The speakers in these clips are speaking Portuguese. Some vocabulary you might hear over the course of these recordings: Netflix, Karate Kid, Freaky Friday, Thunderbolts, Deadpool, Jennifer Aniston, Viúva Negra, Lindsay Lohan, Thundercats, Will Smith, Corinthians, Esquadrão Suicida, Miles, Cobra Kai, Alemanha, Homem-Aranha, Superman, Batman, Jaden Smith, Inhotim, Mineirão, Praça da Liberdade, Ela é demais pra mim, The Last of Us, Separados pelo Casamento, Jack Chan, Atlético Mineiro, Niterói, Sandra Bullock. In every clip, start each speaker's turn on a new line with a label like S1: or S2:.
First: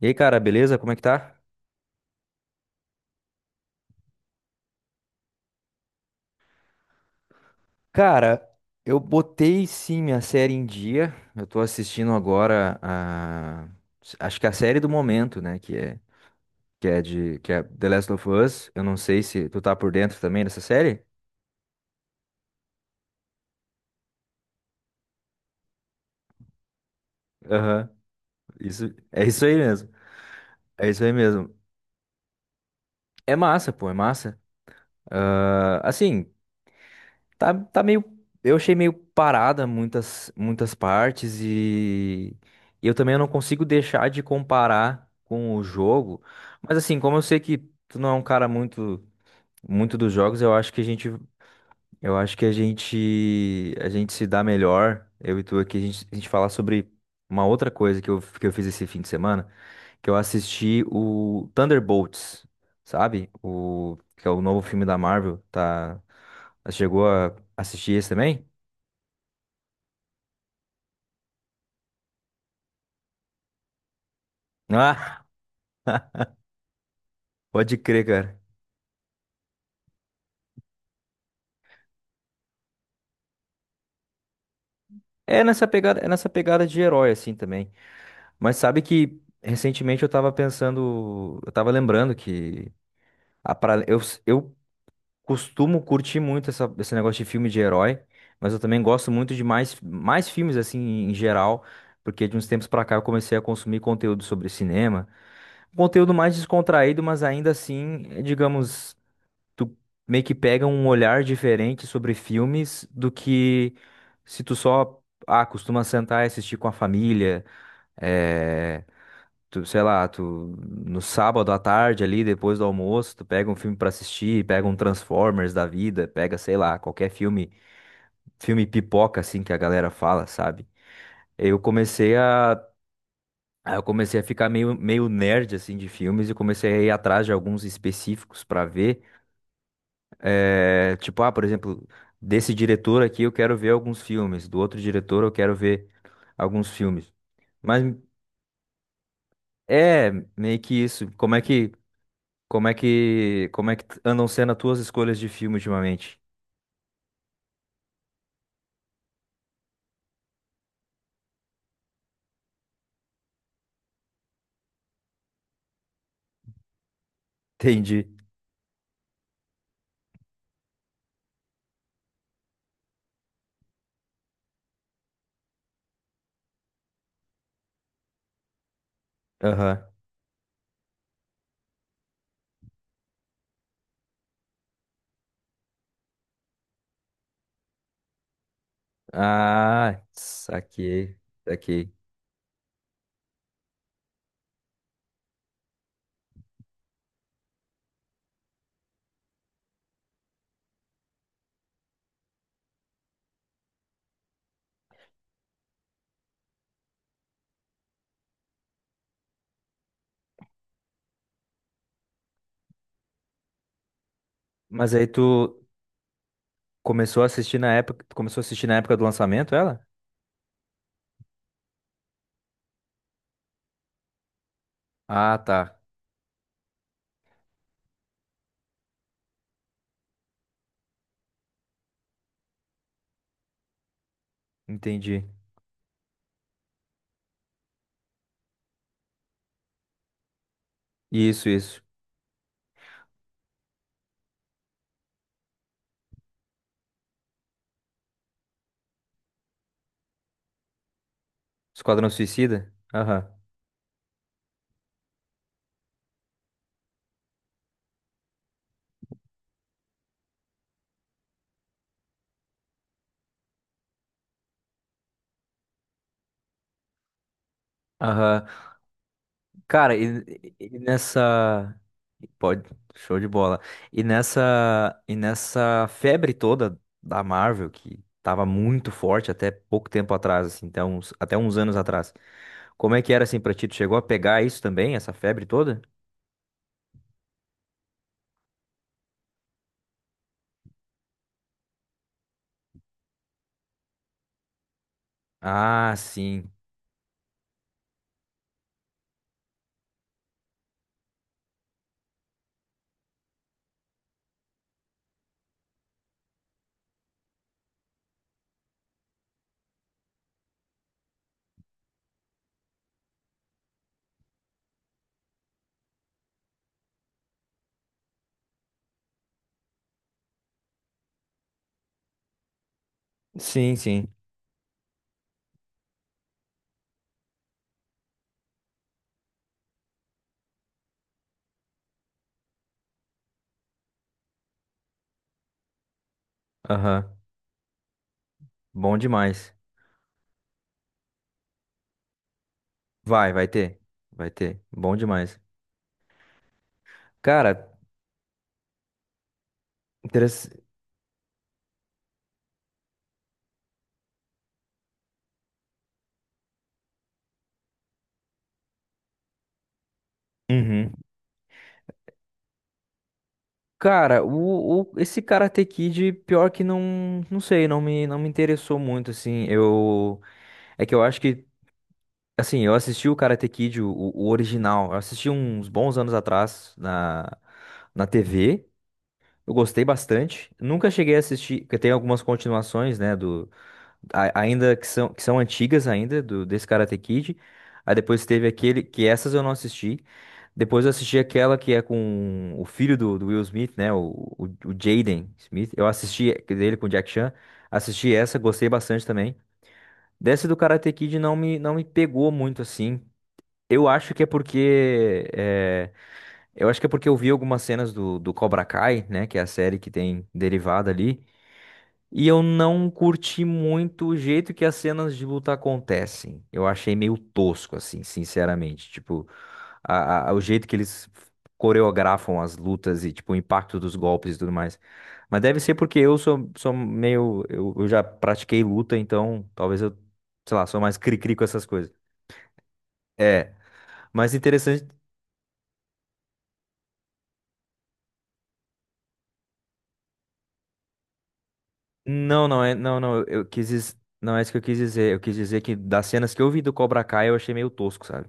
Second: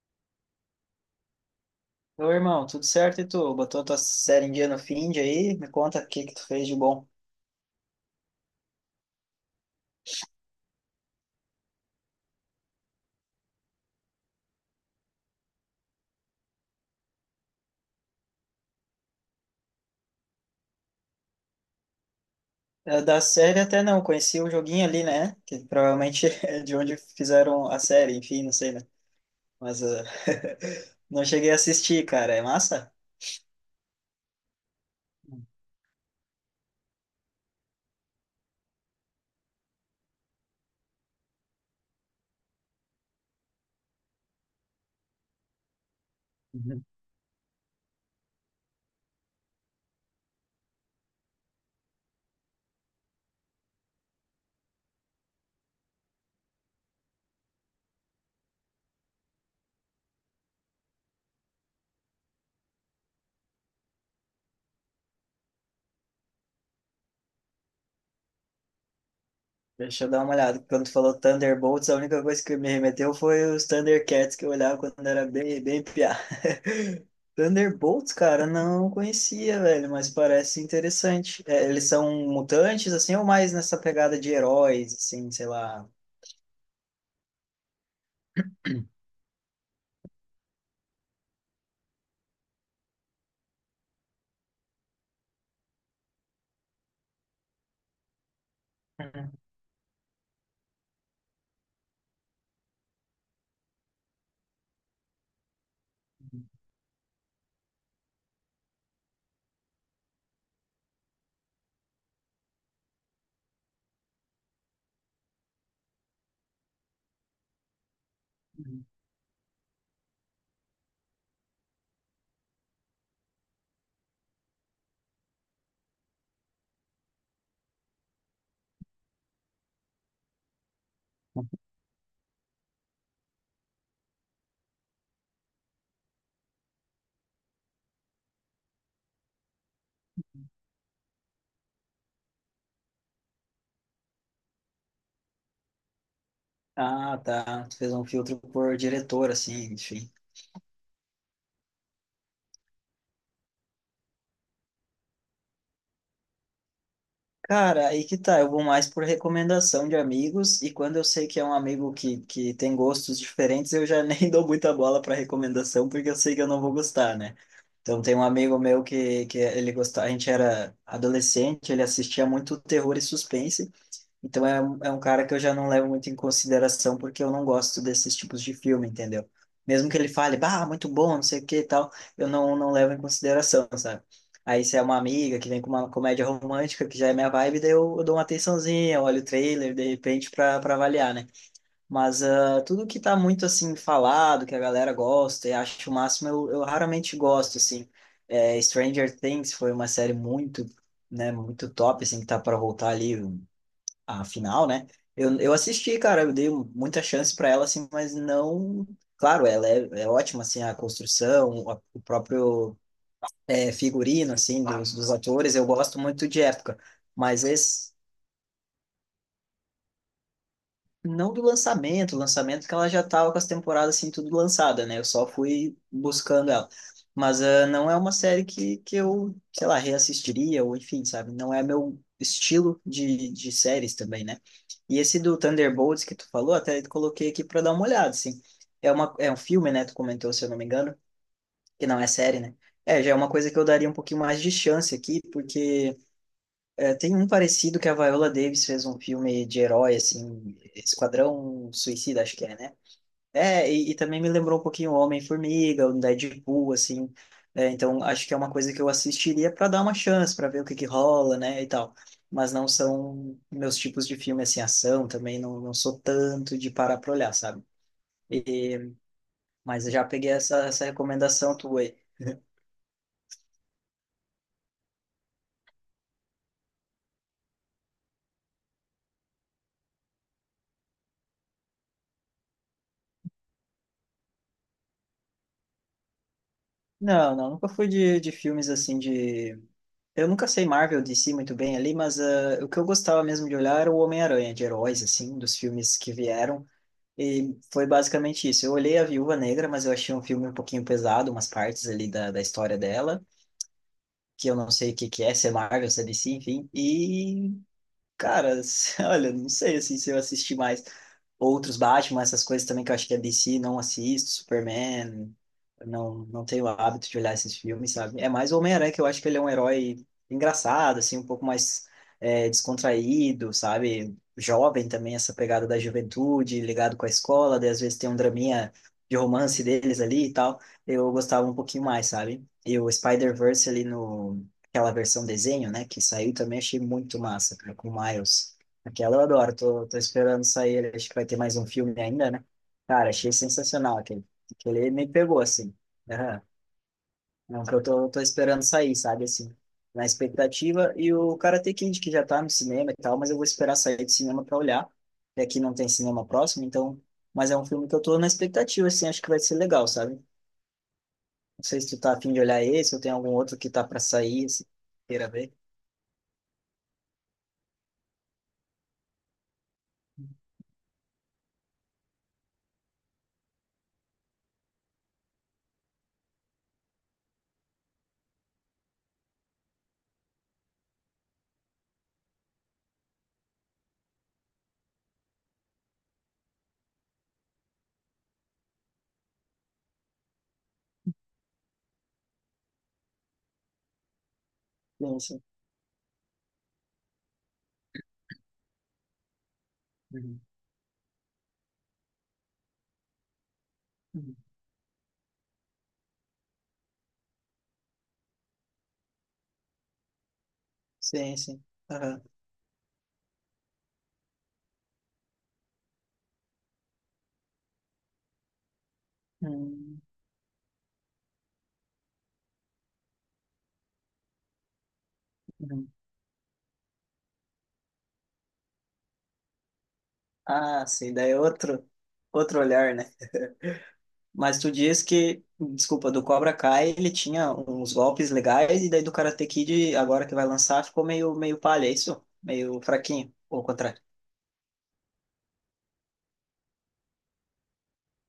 S1: E aí, cara, beleza? Como é que tá?
S2: Oi irmão, tudo certo e tu? Botou tua série em dia no Find aí? Me conta o que que tu fez de bom.
S1: Cara, eu botei sim minha série em dia. Eu tô assistindo agora a. Acho que a série do momento, né? Que é de. Que é The Last of Us. Eu não sei se tu tá por dentro também dessa série.
S2: Da série até não, conheci o joguinho ali, né? Que provavelmente é de onde fizeram a
S1: Aham.
S2: série, enfim, não sei, né?
S1: Isso, é isso aí
S2: Mas
S1: mesmo.
S2: eh,
S1: É isso aí
S2: não cheguei
S1: mesmo.
S2: a assistir, cara. É massa?
S1: É massa, pô, é massa. Ah, assim. Tá, tá meio. Eu achei meio parada muitas partes e eu também não consigo deixar de comparar com o jogo. Mas assim, como eu sei que tu não é um cara muito dos jogos, eu acho que a gente se dá melhor, eu e tu aqui, a gente falar sobre uma outra coisa que eu fiz esse fim de semana que eu assisti o Thunderbolts, sabe? O que é o novo filme da Marvel, tá? Chegou a assistir esse também?
S2: Deixa eu dar uma olhada. Quando tu falou Thunderbolts, a única coisa que me remeteu foi os Thundercats que eu olhava quando
S1: Ah,
S2: era bem piá.
S1: pode crer,
S2: Thunderbolts,
S1: cara.
S2: cara, não conhecia, velho, mas parece interessante. É, eles são mutantes, assim, ou mais nessa pegada de heróis, assim, sei lá.
S1: É nessa pegada de herói assim também. Mas sabe que recentemente eu tava pensando, eu tava lembrando que a pra, eu, eu costumo curtir muito esse negócio de filme de herói, mas eu também gosto muito de mais, mais filmes assim em geral, porque de uns tempos pra cá eu comecei a consumir conteúdo sobre cinema. Conteúdo mais descontraído, mas ainda assim, digamos, tu meio que pega um olhar diferente sobre filmes do que se tu só, ah, costuma sentar e assistir com a família, eh,
S2: Uhum.
S1: tu, sei lá, tu no sábado à tarde ali, depois do almoço, tu pega um filme pra assistir, pega um Transformers da vida, pega, sei lá, qualquer filme, filme pipoca assim que a galera fala, sabe? Eu comecei a Aí eu comecei a ficar meio, meio nerd, assim, de filmes e comecei a ir atrás de alguns específicos pra ver. Tipo, ah, por exemplo, desse diretor aqui eu quero ver alguns filmes, do outro diretor eu quero ver alguns filmes.
S2: Ah, tá. Tu
S1: Mas
S2: fez um filtro por diretor, assim,
S1: é
S2: enfim.
S1: meio que isso. Como é que andam sendo as tuas escolhas de filme ultimamente?
S2: Cara, aí que tá. Eu vou mais por recomendação de amigos, e quando eu sei que é um amigo que tem gostos diferentes, eu já nem dou muita bola para recomendação, porque eu sei que eu não vou gostar, né? Então,
S1: Entendi.
S2: tem um amigo meu que ele gostava, a gente era adolescente, ele assistia muito terror e suspense, então é, é um cara que eu já não levo muito em consideração porque eu não gosto desses tipos de filme, entendeu?
S1: Aham.
S2: Mesmo que ele fale, bah, muito bom, não sei o que e tal, eu não, não levo em consideração, sabe? Aí se é uma amiga que vem com uma comédia romântica, que já é minha vibe, daí eu dou uma atençãozinha, eu olho o trailer, de
S1: Ah,
S2: repente, pra avaliar,
S1: saquei,
S2: né?
S1: saquei.
S2: Mas ah, tudo que tá muito, assim, falado, que a galera gosta e acha o máximo, eu raramente gosto, assim. É, Stranger Things foi uma série muito né, muito top, assim, que tá para voltar ali a final, né? Eu assisti, cara, eu dei muita chance pra ela, assim, mas não. Claro, é ótima, assim, a construção, o próprio é, figurino, assim,
S1: Mas aí
S2: dos
S1: tu
S2: atores, eu gosto muito de época. Mas esse,
S1: começou a assistir na época do lançamento, ela?
S2: não do lançamento, lançamento que ela já estava com as temporadas assim tudo lançada, né? Eu só
S1: Ah,
S2: fui
S1: tá.
S2: buscando ela. Mas ah, não é uma série que eu, sei lá, reassistiria, ou enfim, sabe? Não é meu estilo de séries também, né? E esse
S1: Entendi.
S2: do Thunderbolts que tu falou, até coloquei aqui para dar uma olhada, assim. É um filme, né? Tu comentou, se eu não me engano,
S1: Isso, isso.
S2: que não é série, né? É, já é uma coisa que eu daria um pouquinho mais de chance aqui, porque é, tem um parecido que a Viola Davis fez um filme de herói, assim, Esquadrão
S1: Esquadrão
S2: Suicida, acho que é,
S1: Suicida?
S2: né?
S1: Aham.
S2: E também me lembrou um pouquinho o Homem-Formiga, o Deadpool, assim. É, então, acho que é uma coisa que eu assistiria para dar uma chance, para ver o que que rola, né, e tal. Mas não são meus tipos de filme, assim, ação também, não sou tanto de parar pra olhar, sabe?
S1: Aham.
S2: E, mas eu
S1: Cara,
S2: já peguei
S1: e, e
S2: essa recomendação
S1: nessa.
S2: tua aí.
S1: Pode. Show de bola. E nessa. E nessa febre toda da Marvel, que tava muito forte até pouco tempo atrás, assim, até uns anos atrás. Como é que era assim pra ti? Tu chegou a pegar isso também, essa febre toda?
S2: Não, não, nunca fui de filmes, assim, de eu nunca sei Marvel, DC muito bem ali, mas ah, o que eu gostava mesmo de olhar era o Homem-Aranha, de heróis, assim, dos
S1: Ah,
S2: filmes que
S1: sim.
S2: vieram. E foi basicamente isso. Eu olhei a Viúva Negra, mas eu achei um filme um pouquinho pesado, umas partes ali da história dela, que eu não sei o que que é, se é Marvel, se é DC, enfim. E cara, olha, não sei assim, se eu assisti mais outros Batman, essas coisas também que eu acho que é DC, não assisto, Superman, não tenho o hábito de olhar esses filmes, sabe? É mais o Homem-Aranha, que eu acho que ele é um herói engraçado, assim, um pouco mais é, descontraído,
S1: Sim, sim.
S2: sabe? Jovem também, essa pegada da juventude, ligado com a escola, daí às vezes tem um draminha de romance deles ali e tal. Eu gostava um pouquinho mais, sabe? E o Spider-Verse ali no aquela versão desenho, né, que saiu também, achei
S1: Aham.
S2: muito massa, cara, com o Miles.
S1: Bom
S2: Aquela eu
S1: demais.
S2: adoro, tô esperando sair, acho que vai ter mais um filme ainda, né? Cara, achei
S1: Vai, vai ter.
S2: sensacional aquele.
S1: Vai ter.
S2: Aquele
S1: Bom
S2: me
S1: demais.
S2: pegou, assim. Aham. É um
S1: Cara,
S2: que eu tô esperando sair, sabe, assim, na
S1: interessante.
S2: expectativa. E o Karate Kid, que já tá no cinema e tal, mas eu vou esperar sair do cinema pra olhar. E aqui não tem cinema próximo, então... Mas é um filme que eu tô na expectativa, assim, acho que vai ser legal, sabe? Não sei se tu tá afim de olhar esse ou tem algum outro que tá pra
S1: Cara,
S2: sair, assim,
S1: esse
S2: queira ver.
S1: Karate Kid, pior que não, não sei, não me interessou muito, assim, é que eu acho que, assim, eu assisti o Karate Kid, o original, eu assisti uns bons anos atrás na, na TV, eu gostei bastante, nunca cheguei a assistir, porque tem algumas continuações, né, que são antigas ainda, desse Karate Kid. Aí depois teve aquele, que essas eu não assisti. Depois eu assisti aquela que é com o filho do Will Smith, né? O
S2: Sim,
S1: Jaden
S2: sim.
S1: Smith. Eu assisti a dele com o Jack Chan. Assisti essa, gostei bastante também.
S2: Uhum,
S1: Dessa do Karate Kid não me pegou muito assim. Eu acho que é
S2: uhum.
S1: porque. é, eu acho que é porque eu vi algumas cenas do Cobra Kai, né? Que é a série que tem derivada ali.
S2: Sim, sim. Aham.
S1: E eu não curti muito o jeito que as cenas de luta acontecem. Eu achei meio tosco, assim, sinceramente. Tipo,
S2: Hum,
S1: o jeito que eles coreografam as lutas e, tipo, o impacto dos golpes e tudo mais. Mas deve ser
S2: uhum.
S1: porque eu sou meio. Eu já pratiquei luta, então sei lá, sou
S2: Ah,
S1: mais
S2: sim, daí
S1: cri-cri
S2: é
S1: com essas
S2: outro,
S1: coisas.
S2: outro olhar, né?
S1: É, mas
S2: Mas tu
S1: interessante.
S2: diz que, desculpa, do Cobra Kai ele tinha uns golpes legais e daí do Karate Kid, agora que vai lançar, ficou meio palha, é isso?
S1: Não, não é,
S2: Meio
S1: não, não,
S2: fraquinho,
S1: eu
S2: ou ao
S1: quis,
S2: contrário.
S1: não é isso que eu quis dizer. Eu quis dizer que das cenas que eu vi do Cobra Kai eu achei meio tosco, sabe?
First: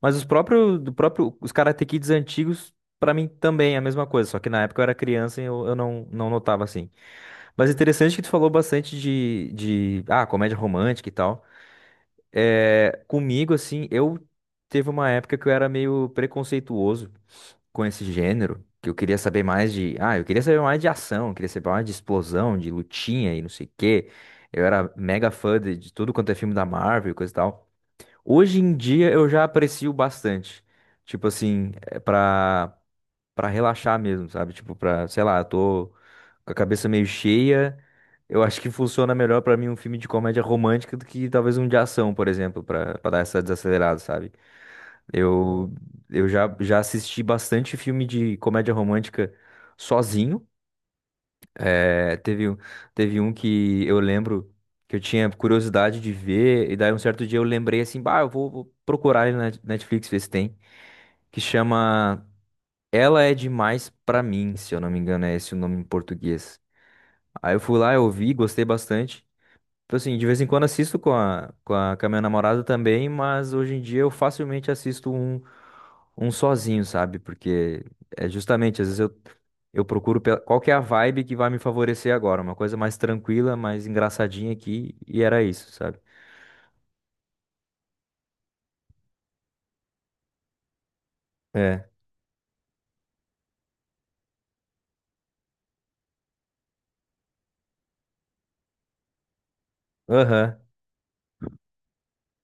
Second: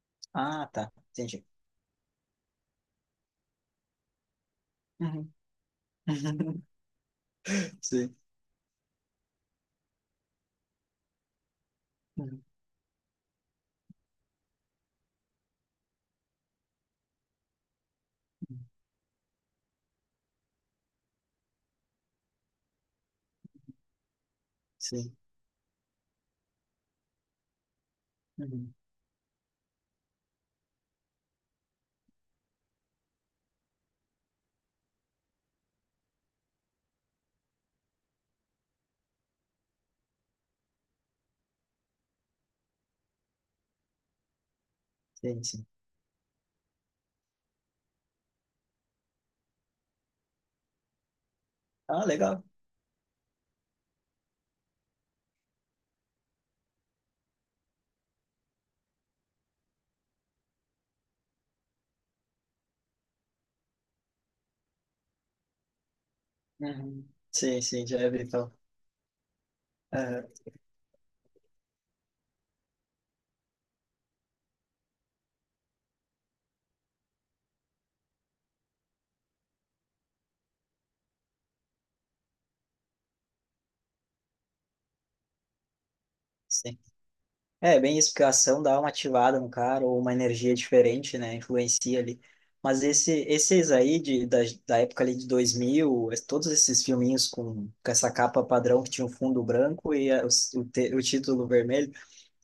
S1: Mas os
S2: Ah,
S1: próprios, do
S2: tá,
S1: próprio,
S2: entendi.
S1: os Karate Kids antigos, pra mim também é a mesma coisa, só que na época eu era
S2: Uhum.
S1: criança e eu não, não notava assim. Mas interessante
S2: Sim.
S1: que tu falou bastante ah, comédia romântica e tal.
S2: Uhum.
S1: É, comigo, assim, eu teve uma época que eu era meio preconceituoso com esse gênero, que eu queria saber mais de, ah, eu queria saber mais de ação, eu queria saber mais de explosão, de lutinha e não sei o quê. Eu era
S2: Sim.
S1: mega fã de tudo quanto é filme da Marvel e coisa e tal. Hoje
S2: Uhum.
S1: em dia eu já aprecio bastante. Tipo assim, é pra. Pra relaxar mesmo, sabe? Tipo, pra, sei lá, eu tô com a cabeça meio cheia. Eu acho que funciona melhor pra mim um filme de comédia romântica do que talvez um de ação, por exemplo, pra, pra dar essa desacelerada, sabe?
S2: Sim, sim.
S1: Eu, já assisti bastante filme de comédia romântica sozinho.
S2: Ah,
S1: É,
S2: legal.
S1: teve, um- teve um que eu lembro que eu tinha curiosidade de ver, e daí um certo dia eu lembrei assim, bah, vou procurar ele na Netflix, ver se tem, que chama ela é demais pra mim, se eu não me engano, é esse o nome em português.
S2: Uhum.
S1: Aí eu
S2: Sim,
S1: fui
S2: sim,
S1: lá, eu
S2: já vi,
S1: ouvi,
S2: então.
S1: gostei bastante. Tipo assim,
S2: Aham,
S1: de vez em quando assisto com a minha namorada também, mas hoje em dia eu facilmente assisto um sozinho, sabe? Porque é justamente, eu procuro qual que é a vibe que vai me favorecer agora. Uma coisa mais tranquila, mais engraçadinha aqui, e era isso, sabe?
S2: sim. É, bem isso, porque a ação dá uma ativada no cara, ou uma energia diferente, né?
S1: É.
S2: Influencia ali. Mas esse, esses aí, da época ali de 2000, todos esses filminhos com essa capa padrão que tinha o fundo branco e a, o,
S1: Aham.
S2: o título vermelho,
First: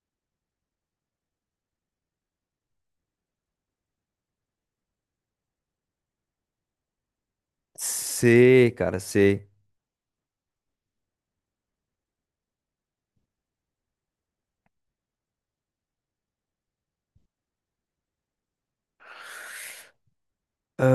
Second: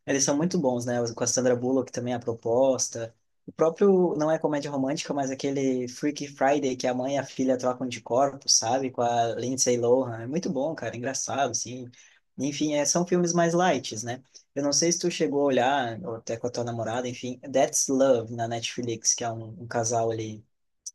S2: eles são muito bons, né? Com a Sandra Bullock também, a proposta. O próprio, não é comédia romântica, mas aquele Freaky Friday que a mãe e a filha trocam de corpo,
S1: Sei,
S2: sabe?
S1: cara,
S2: Com a
S1: sei.
S2: Lindsay Lohan. É muito bom, cara. Engraçado, assim. Enfim, é, são filmes mais light né? Eu não sei se tu chegou a olhar, ou até com a tua namorada, enfim, That's Love na Netflix, que é um casal ali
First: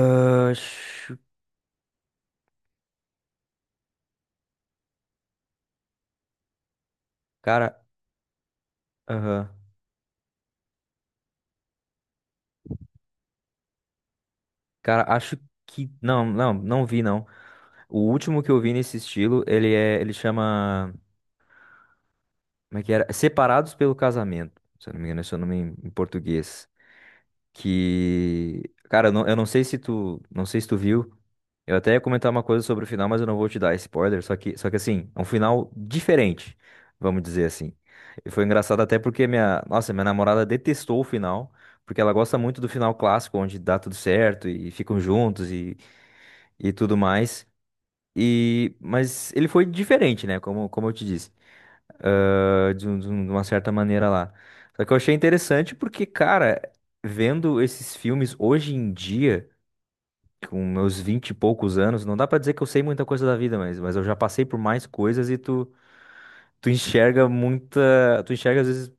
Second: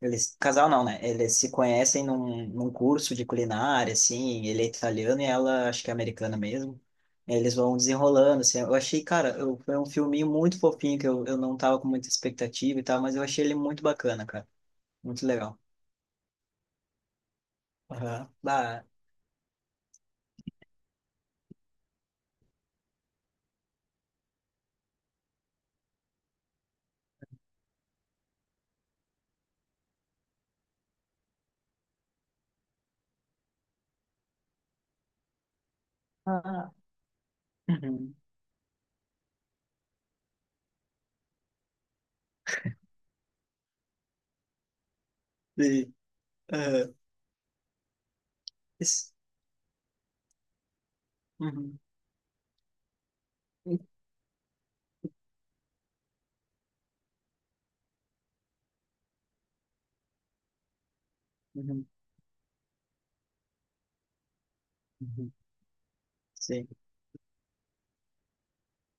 S2: eles, casal não, né?
S1: chu-
S2: Eles se conhecem num curso de culinária, assim, ele é italiano e ela, acho que é americana mesmo. Eles vão
S1: cara,
S2: desenrolando, assim. Eu achei, cara,
S1: aham.
S2: eu, foi um filminho muito fofinho que eu não tava com muita expectativa e tal, mas eu achei ele muito bacana, cara.
S1: Cara,
S2: Muito
S1: acho
S2: legal.
S1: que. Não, não, não vi, não. O
S2: Aham.
S1: último que eu vi
S2: Bah.
S1: nesse estilo, ele é. Ele chama. Como é que era? Separados pelo Casamento. Se eu não me engano, esse é o nome em em português. Que. Cara, eu não sei se tu. Não sei se tu viu. Eu até ia comentar uma coisa sobre o final, mas eu não vou te dar spoiler. Só que assim, é um final diferente,
S2: Ah.
S1: vamos dizer assim.
S2: Uhum.
S1: E foi engraçado até porque minha. Nossa, minha namorada detestou o final. Porque ela gosta muito do final clássico, onde dá tudo certo e ficam juntos
S2: Sim.
S1: e
S2: Aham.
S1: tudo mais. E,
S2: Isso.
S1: mas ele foi diferente, né? Como, como eu te disse,
S2: Uhum.
S1: de uma certa maneira lá. Só que eu achei interessante porque, cara, vendo esses filmes hoje em dia, com meus vinte e poucos
S2: Uhum.
S1: anos, não dá pra dizer que eu sei muita coisa da vida, mas eu já passei por mais coisas
S2: Uhum.
S1: e tu,
S2: Sim,
S1: tu enxerga às vezes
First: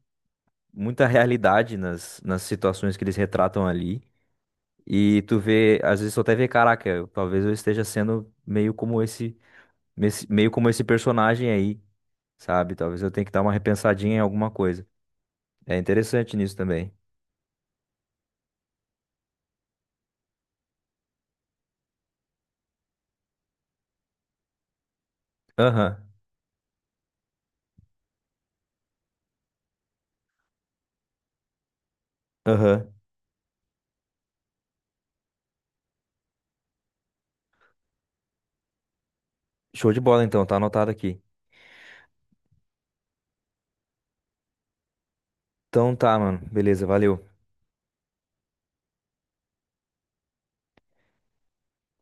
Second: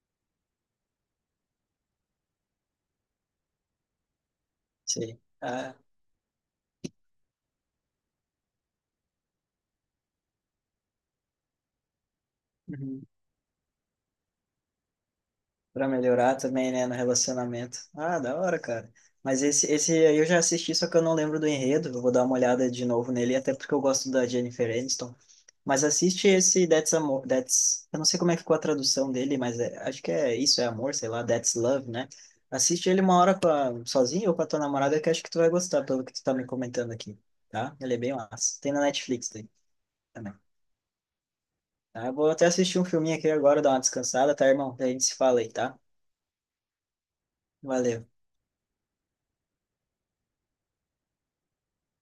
S1: muita realidade nas situações que eles retratam ali.
S2: sim.
S1: E tu
S2: Ah.
S1: vê, às vezes tu até vê, caraca, talvez eu esteja sendo meio como meio como esse personagem aí. Sabe? Talvez
S2: Uhum.
S1: eu tenha que dar uma repensadinha em alguma coisa. É
S2: Pra melhorar
S1: interessante nisso
S2: também, né,
S1: também.
S2: no relacionamento. Ah, da hora, cara. Mas esse aí eu já assisti, só que eu não lembro do enredo. Eu vou dar uma olhada de novo nele, até porque eu gosto da Jennifer Aniston. Mas
S1: Aham,
S2: assiste esse That's... Eu não sei como é que ficou a tradução dele, mas acho que é Isso é Amor, sei lá, That's Love, né?
S1: aham.
S2: Assiste ele uma hora com sozinho ou com a tua namorada, que acho que tu vai gostar, pelo que tu tá me comentando aqui, tá? Ele é bem massa. Tem na Netflix daí
S1: Show de bola
S2: também.
S1: então, tá anotado aqui.
S2: Tá, eu vou até assistir um filminho aqui agora, dar uma descansada, tá, irmão? Daí a gente se fala aí, tá?
S1: Então tá, mano. Beleza, valeu.
S2: Valeu.